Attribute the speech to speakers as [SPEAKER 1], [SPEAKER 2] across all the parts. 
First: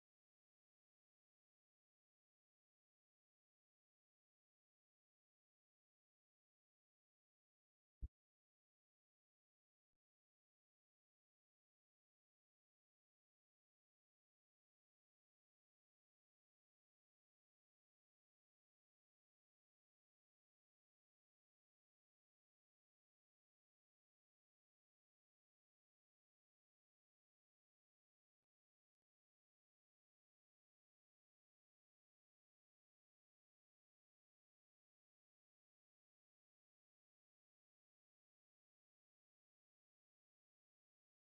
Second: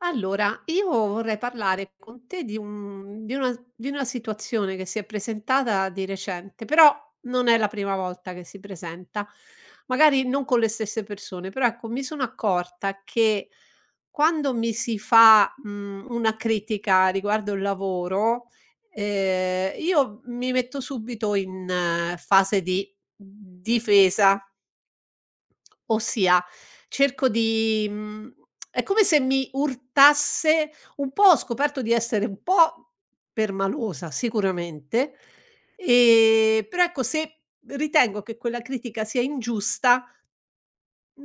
[SPEAKER 1] Allora, io vorrei parlare con te di una situazione che si è presentata di recente, però non è la prima volta che si presenta, magari non con le stesse persone, però ecco mi sono accorta che quando mi si fa, una critica riguardo il lavoro, io mi metto subito in fase di difesa. Ossia, cerco di, è come se mi urtasse un po'. Ho scoperto di essere un po' permalosa sicuramente, però ecco se ritengo che quella critica sia ingiusta,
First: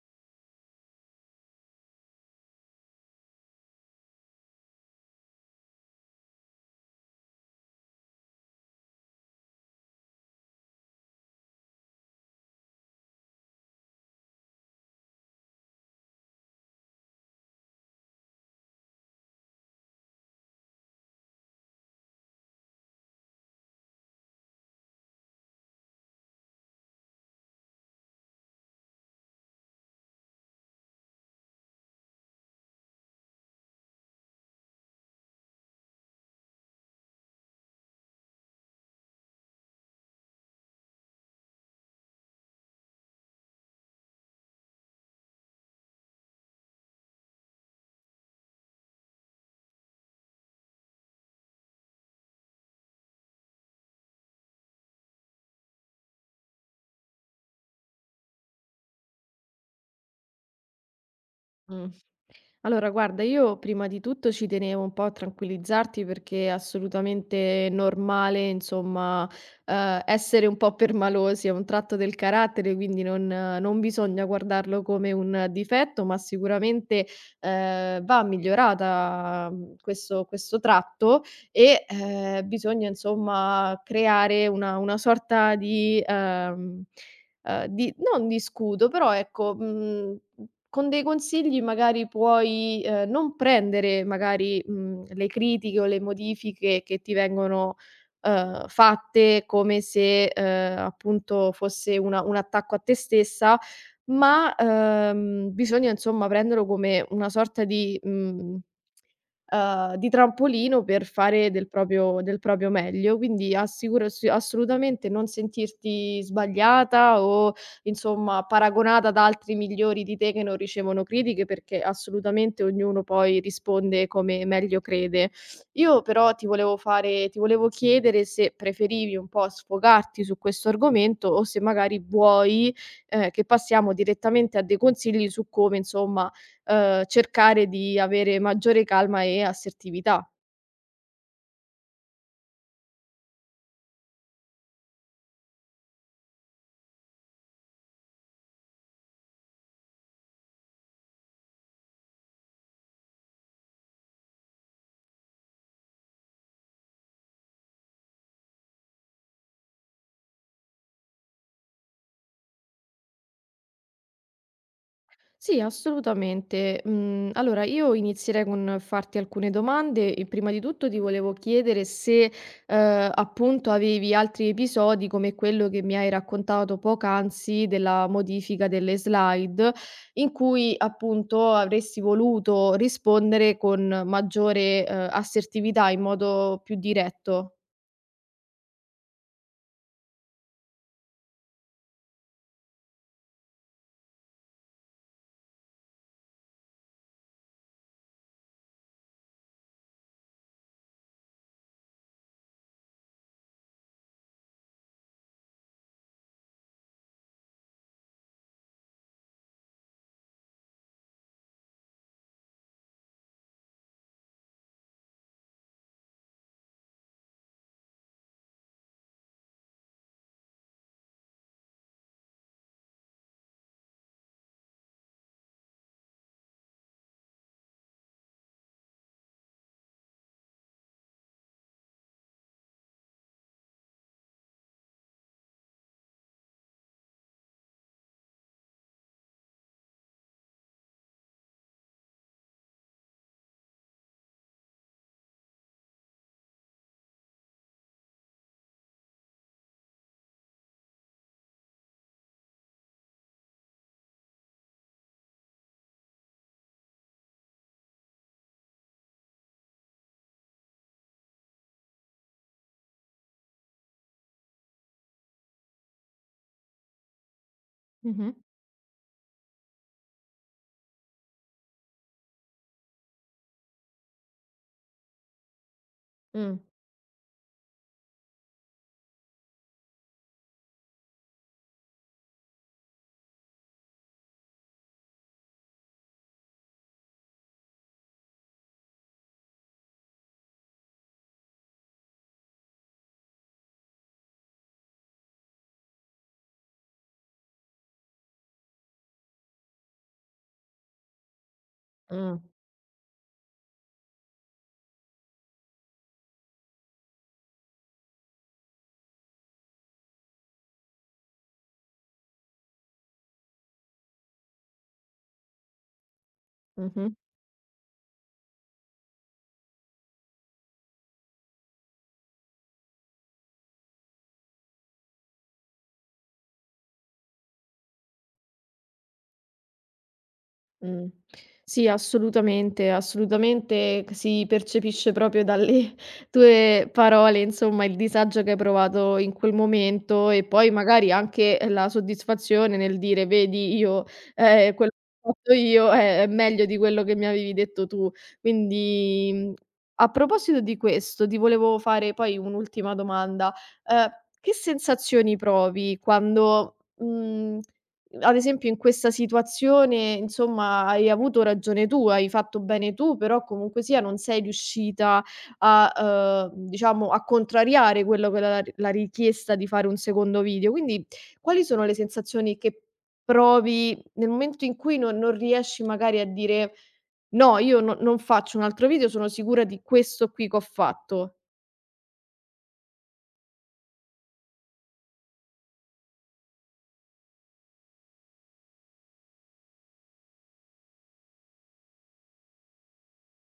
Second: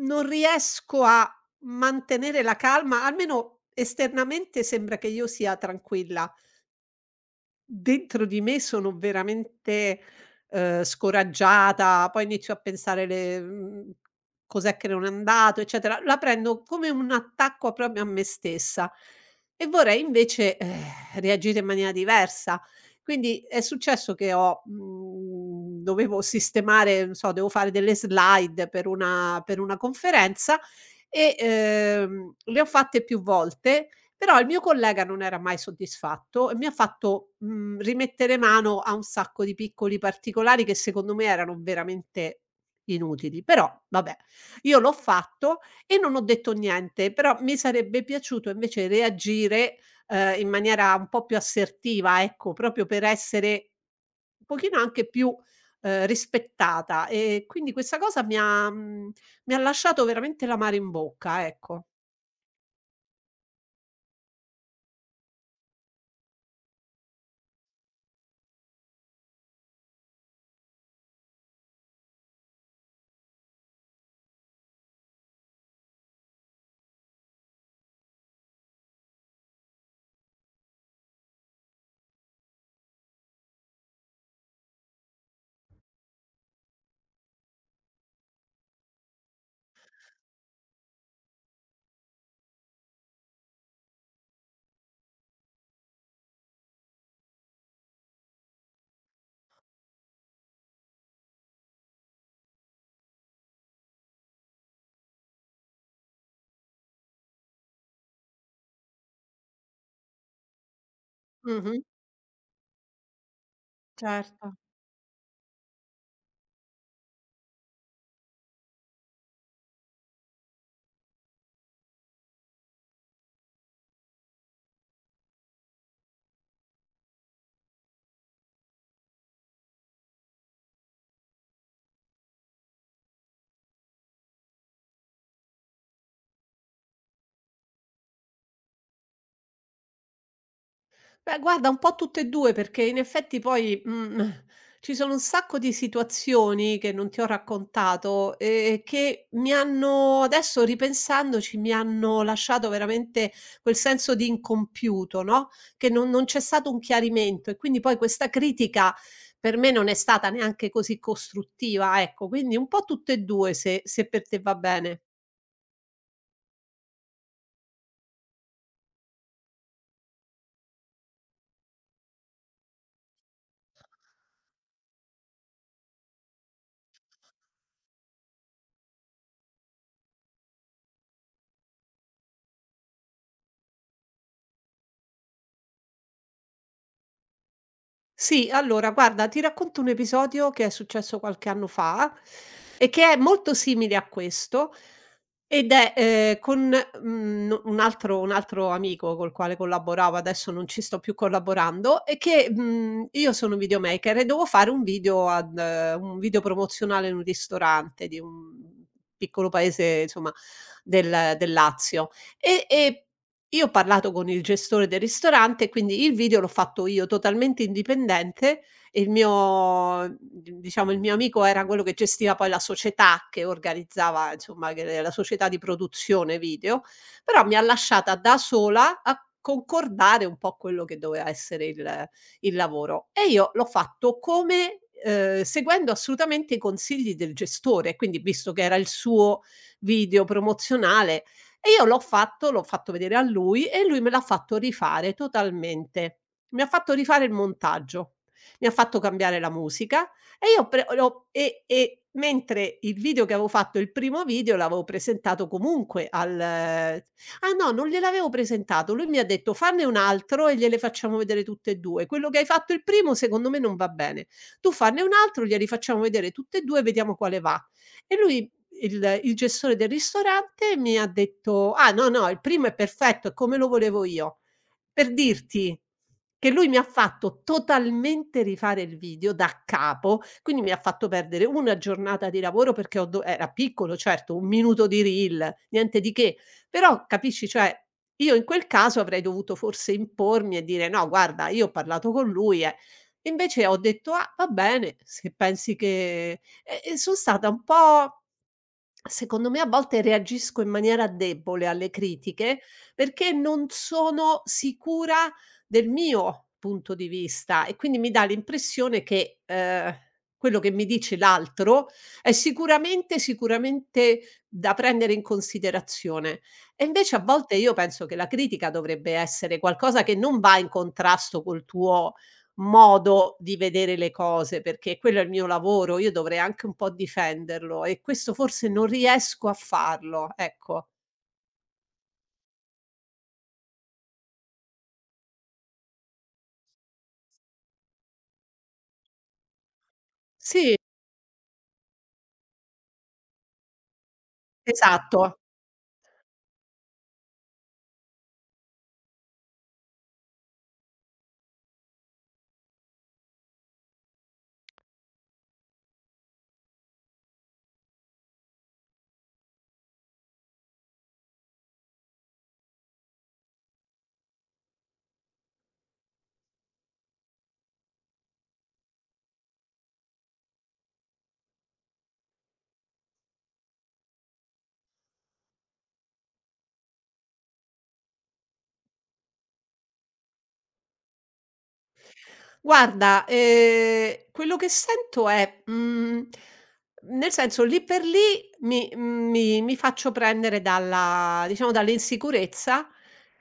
[SPEAKER 1] non riesco a mantenere la calma, almeno esternamente sembra che io sia tranquilla. Dentro di me sono veramente, scoraggiata, poi inizio a pensare le, cos'è che non è andato, eccetera. La prendo come un attacco proprio a me stessa e vorrei invece, reagire in maniera diversa. Quindi è successo che ho, dovevo sistemare, non so, devo fare delle slide per una conferenza e, le ho fatte più volte, però il mio collega non era mai soddisfatto e mi ha fatto, rimettere mano a un sacco di piccoli particolari che secondo me erano veramente inutili. Però vabbè, io l'ho fatto e non ho detto niente, però mi sarebbe piaciuto invece reagire, in maniera un po' più assertiva, ecco, proprio per essere un pochino anche più, rispettata. E quindi questa cosa mi ha lasciato veramente l'amaro in bocca,
[SPEAKER 2] Mh.
[SPEAKER 1] ecco.
[SPEAKER 2] Allora guarda, io prima di tutto ci tenevo un po' a tranquillizzarti perché è assolutamente normale, insomma, essere un po' permalosi, è un tratto del carattere, quindi non bisogna guardarlo come un difetto, ma sicuramente, va migliorata, questo tratto e, bisogna insomma creare una sorta di non di scudo, però ecco, con dei consigli magari puoi, non prendere magari, le critiche o le modifiche che ti vengono, fatte come se, appunto fosse una un attacco a te stessa, ma, bisogna insomma prenderlo come una sorta di, mhmm di trampolino per fare del
[SPEAKER 1] Mh-mh.
[SPEAKER 2] proprio del proprio meglio. Quindi assicuro assi
[SPEAKER 1] Certo.
[SPEAKER 2] assolutamente non sentirti sbagliata o insomma paragonata ad altri migliori di te che non ricevono critiche, perché assolutamente ognuno poi risponde come meglio crede. Io però ti volevo chiedere se preferivi un po' sfogarti su questo argomento o se magari vuoi, che passiamo direttamente a dei consigli su come insomma cercare di avere maggiore calma e assertività.
[SPEAKER 1] Beh, guarda, un po' tutte e 2, perché in effetti poi, ci sono un sacco di situazioni che non ti ho raccontato, che mi hanno, adesso ripensandoci, mi hanno lasciato veramente quel senso di incompiuto, no, che non c'è stato un chiarimento e quindi poi questa critica per me non è stata neanche così costruttiva, ecco. Quindi un po' tutte e 2 se per te va bene.
[SPEAKER 2] Sì, assolutamente. Mhmm, allora io inizierei con farti alcune domande e prima di tutto ti volevo chiedere se, appunto avevi altri episodi come quello che mi hai raccontato poc'anzi della modifica delle slide, in cui appunto avresti voluto rispondere con maggiore, assertività in modo più diretto.
[SPEAKER 1] Sì, allora guarda, ti racconto un episodio che è successo qualche anno fa e che è molto simile a questo ed è, con, un altro amico col quale collaboravo, adesso non ci sto più collaborando. E che, io sono videomaker e dovevo fare un video promozionale in un ristorante di un piccolo paese, insomma, del Lazio, e io ho parlato con il gestore del ristorante, quindi il video l'ho fatto io totalmente indipendente, e il mio, d diciamo, il mio amico era quello che gestiva poi la società che organizzava, insomma, che la società di produzione video, però mi ha lasciata da sola a concordare un po' quello che doveva essere il lavoro, e io l'ho fatto, come, seguendo assolutamente i consigli del gestore, quindi visto che era il suo video promozionale. E io l'ho fatto vedere a lui e lui me l'ha fatto rifare totalmente. Mi ha fatto rifare il montaggio, mi ha fatto cambiare la musica e, io ho pre l'ho e mentre il video che avevo fatto, il primo video, l'avevo presentato comunque al ah no, non gliel'avevo presentato, lui mi ha detto: "Fanne un altro e gliele facciamo vedere tutte e 2. Quello che hai fatto il primo secondo me non va bene. Tu fanne un altro, glieli facciamo vedere tutte e 2 e vediamo quale va". E
[SPEAKER 2] Mh-mh.
[SPEAKER 1] lui, il gestore del ristorante, mi ha detto: "Ah, no, no, il primo è perfetto, è come lo volevo io." Per dirti che
[SPEAKER 2] Mh.
[SPEAKER 1] lui mi ha fatto totalmente rifare il video da capo, quindi mi ha fatto perdere una giornata di lavoro, perché ho do era piccolo certo, 1 minuto di reel, niente di che, però capisci, cioè io in quel caso avrei dovuto forse impormi e dire: "No, guarda, io ho parlato con lui e", invece ho detto: "Ah, va bene, se pensi che", e son stata un po'. Secondo me a volte reagisco in maniera debole alle
[SPEAKER 2] Mh.
[SPEAKER 1] critiche, perché non sono sicura del mio punto di vista e quindi mi dà l'impressione che, quello che mi dice l'altro è sicuramente, sicuramente da prendere in considerazione. E
[SPEAKER 2] Mh-mh.
[SPEAKER 1] invece a volte io penso che la critica dovrebbe essere qualcosa che non va in contrasto col tuo modo di vedere le cose, perché quello è il mio lavoro, io dovrei anche un po' difenderlo, e questo forse non riesco a farlo, ecco.
[SPEAKER 2] Mh. Sì, assolutamente, assolutamente c si percepisce proprio dalle tue parole, insomma, il disagio che hai provato in quel momento e poi
[SPEAKER 1] Sì,
[SPEAKER 2] magari anche la soddisfazione nel dire: "Vedi io, quello che ho
[SPEAKER 1] esatto.
[SPEAKER 2] fatto io è meglio di quello che mi avevi detto tu". Quindi, a proposito di questo, ti volevo fare poi un'ultima domanda: ehm, che sensazioni provi quando, mhmm ad esempio in questa situazione, insomma, hai avuto ragione tu, hai fatto bene tu, però comunque sia non sei riuscita a, diciamo a contrariare quello che era la richiesta di fare un secondo video. Quindi quali sono le sensazioni che provi nel momento in cui non riesci magari a dire: "No, io non faccio un altro video, sono sicura di questo qui che ho fatto"?
[SPEAKER 1] Guarda, quello che sento è, nel senso, lì per lì mi faccio prendere dalla, diciamo, dall'insicurezza.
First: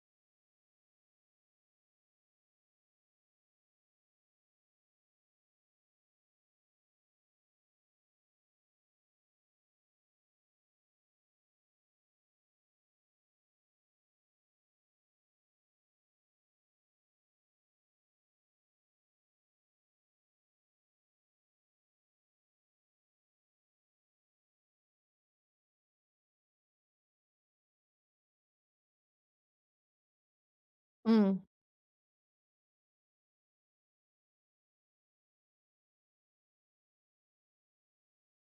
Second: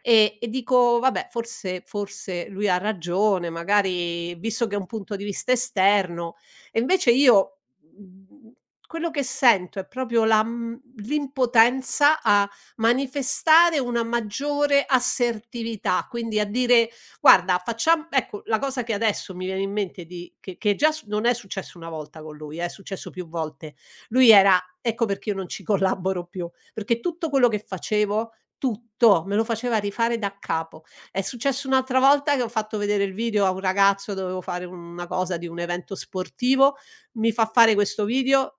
[SPEAKER 1] E dico: "Vabbè, forse lui ha ragione, magari visto che è un punto di vista esterno". E invece io, mhmm, quello che sento è proprio la, l'impotenza a manifestare una maggiore assertività, quindi a dire: "Guarda, facciam", ecco, la cosa che adesso mi viene in mente di, che già, s non è successo una volta con lui, è successo più volte. Lui era ecco perché io non ci collaboro più, perché tutto quello che facevo, tutto, me lo faceva rifare da capo. È
[SPEAKER 2] Mh,
[SPEAKER 1] successo un'altra volta che ho fatto vedere il video a un ragazzo, dovevo fare una cosa di un evento sportivo, mi fa fare questo video,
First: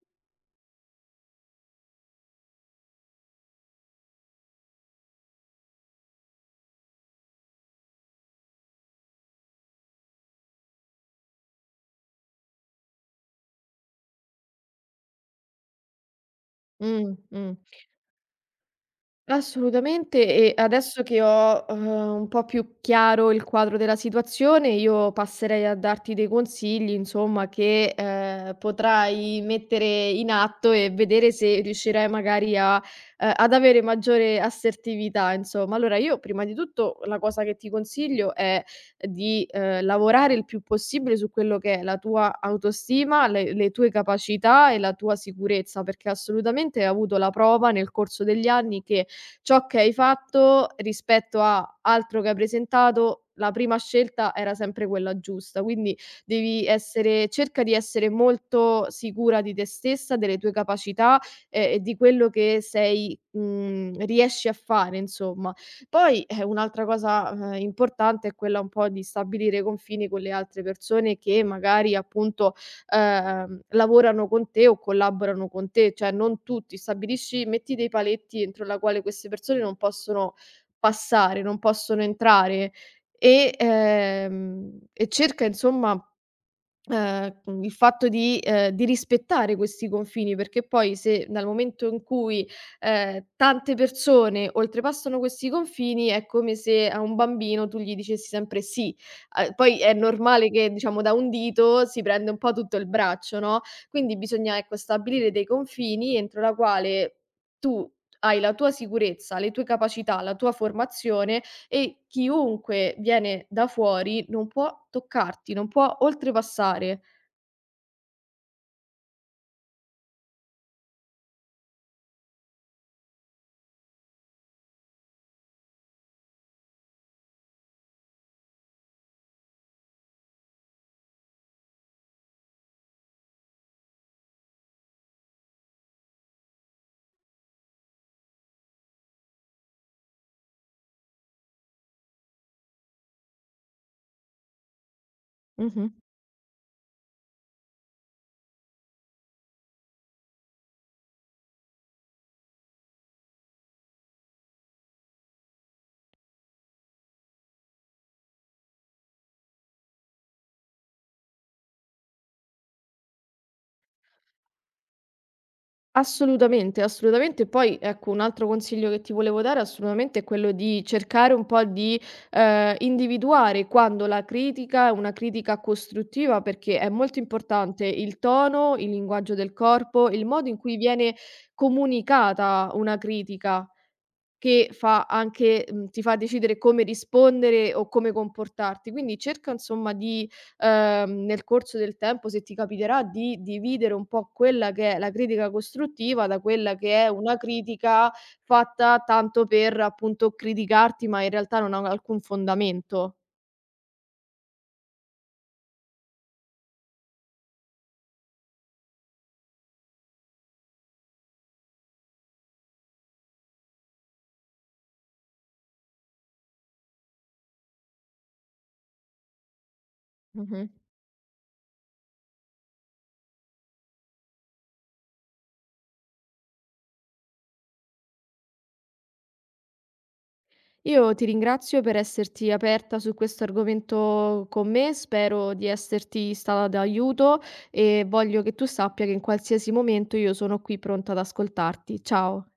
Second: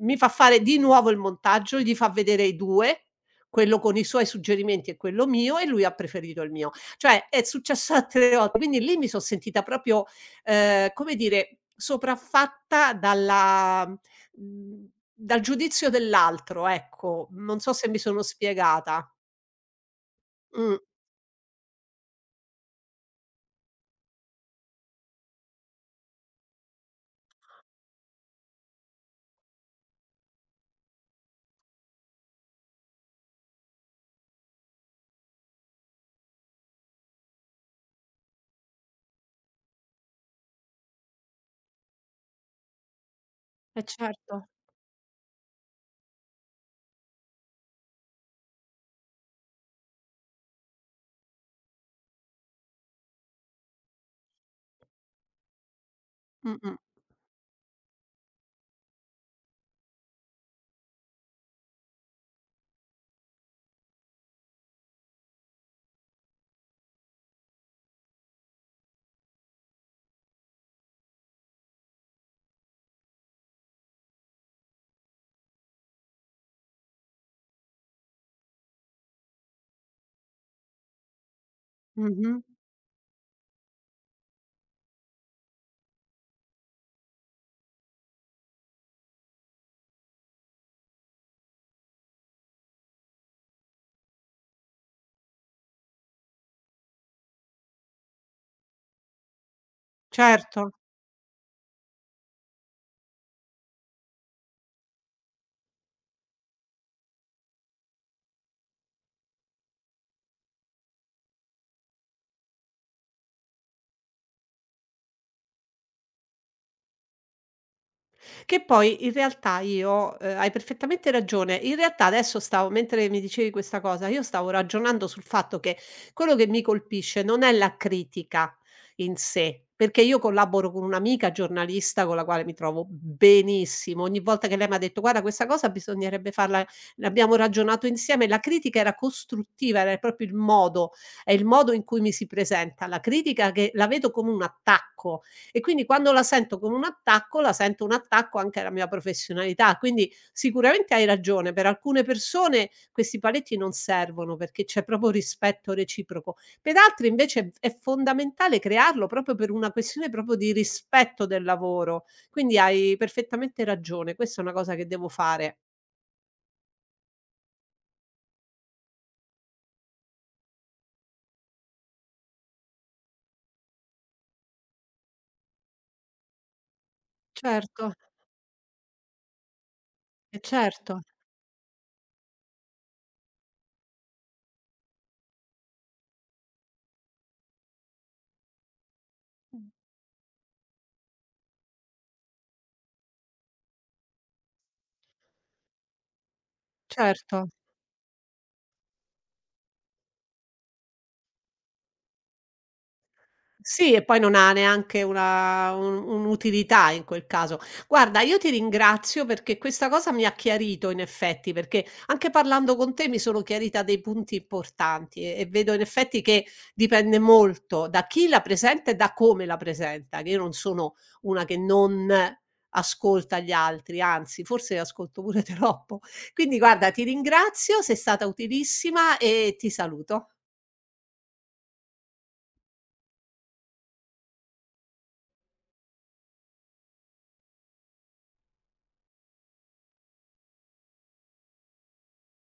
[SPEAKER 1] mi fa fare di nuovo il montaggio, gli fa vedere i 2, quello con i suoi suggerimenti e quello mio, e lui ha preferito il mio. Cioè è successo altre volte, quindi lì mi son sentita proprio, come dire, sopraffatta dalla, mhmm, dal giudizio dell'altro,
[SPEAKER 2] mh,
[SPEAKER 1] ecco.
[SPEAKER 2] mh.
[SPEAKER 1] Non so se mi sono spiegata.
[SPEAKER 2] Assolutamente e
[SPEAKER 1] Mh.
[SPEAKER 2] adesso che ho, un po' più chiaro il quadro della situazione, io passerei a darti dei consigli insomma che, potrai mettere in atto e vedere se riuscirai magari a ad avere maggiore assertività insomma. Allora io prima di tutto la cosa che ti consiglio è di, lavorare il più possibile su quello che è la tua autostima, le
[SPEAKER 1] Eh
[SPEAKER 2] tue
[SPEAKER 1] certo.
[SPEAKER 2] capacità e la tua sicurezza, perché assolutamente hai avuto la prova nel corso degli anni che ciò che hai fatto rispetto a altro che hai presentato, la prima scelta era sempre quella giusta. Quindi devi
[SPEAKER 1] Mh-mh.
[SPEAKER 2] essere cerca di essere molto sicura di te stessa, delle tue capacità, e di quello che riesci a fare insomma. Poi, un'altra cosa, importante è quella un po' di stabilire confini con le altre persone che magari appunto lavorano con te o collaborano con te, cioè non tutti. Stabilisci metti dei paletti entro la quale queste persone non possono passare, non possono
[SPEAKER 1] Mh-mh.
[SPEAKER 2] entrare e, e cerca insomma. Il fatto di di rispettare questi confini, perché poi se dal momento in cui, tante persone oltrepassano questi confini, è come se a un bambino tu gli dicessi sempre "sì". Poi è normale
[SPEAKER 1] Certo.
[SPEAKER 2] che, diciamo, da un dito si prende un po' tutto il braccio, no, quindi bisogna, ecco, stabilire dei confini entro la quale tu hai la tua sicurezza, le tue capacità, la tua formazione e chiunque viene da fuori non può toccarti, non può oltrepassare.
[SPEAKER 1] Che poi in realtà, io hai perfettamente ragione. In realtà adesso, stavo mentre mi dicevi questa cosa, io stavo ragionando sul fatto che quello che mi colpisce non è la critica in sé, perché io collaboro con un'amica giornalista con la quale mi trovo benissimo. Ogni volta che lei m'ha detto: "Guarda, questa cosa bisognerebbe farla", ne abbiamo ragionato insieme, la critica era costruttiva, era proprio il modo, è il modo in cui mi si presenta. La critica che la vedo come un attacco, e quindi
[SPEAKER 2] Mh-mh.
[SPEAKER 1] quando la sento come un attacco, la sento un attacco anche alla mia professionalità. Quindi sicuramente hai ragione, per alcune persone questi paletti non servono perché c'è proprio rispetto reciproco. Per altri invece è fondamentale crearlo, proprio per una questione proprio di rispetto del lavoro. Quindi hai perfettamente ragione, questa è una cosa che devo fare.
[SPEAKER 2] Assolutamente, assolutamente. Poi, ecco, un altro consiglio che ti volevo dare assolutamente è quello di cercare un po' di, individuare quando la critica è una critica costruttiva, perché è molto
[SPEAKER 1] Certo,
[SPEAKER 2] importante il tono, il linguaggio del corpo, il
[SPEAKER 1] eh
[SPEAKER 2] modo in cui
[SPEAKER 1] certo,
[SPEAKER 2] viene comunicata una critica. Che ti fa decidere come rispondere o come comportarti. Quindi cerca
[SPEAKER 1] mh,
[SPEAKER 2] insomma di nel corso del tempo, se ti capiterà, di dividere un po' quella che è la critica costruttiva da quella che è una
[SPEAKER 1] certo.
[SPEAKER 2] critica fatta tanto per appunto criticarti, ma in realtà non ha alcun fondamento.
[SPEAKER 1] Sì, e poi non ha neanche una un un'utilità in quel caso. Guarda, io ti ringrazio perché questa cosa mi ha chiarito in effetti, perché anche parlando con te mi sono chiarita dei punti importanti, e vedo in effetti che dipende molto da chi la presenta e da come la presenta, che io non
[SPEAKER 2] Mh-mh.
[SPEAKER 1] sono una che non ascolta gli altri, anzi forse ascolto pure troppo. Quindi guarda, ti ringrazio, sei stata utilissima e ti saluto.
[SPEAKER 2] Io ti ringrazio per esserti aperta su questo argomento con me, spero di esserti stata d'aiuto e voglio che tu sappia che in qualsiasi momento io sono qui pronta ad ascoltarti. Ciao.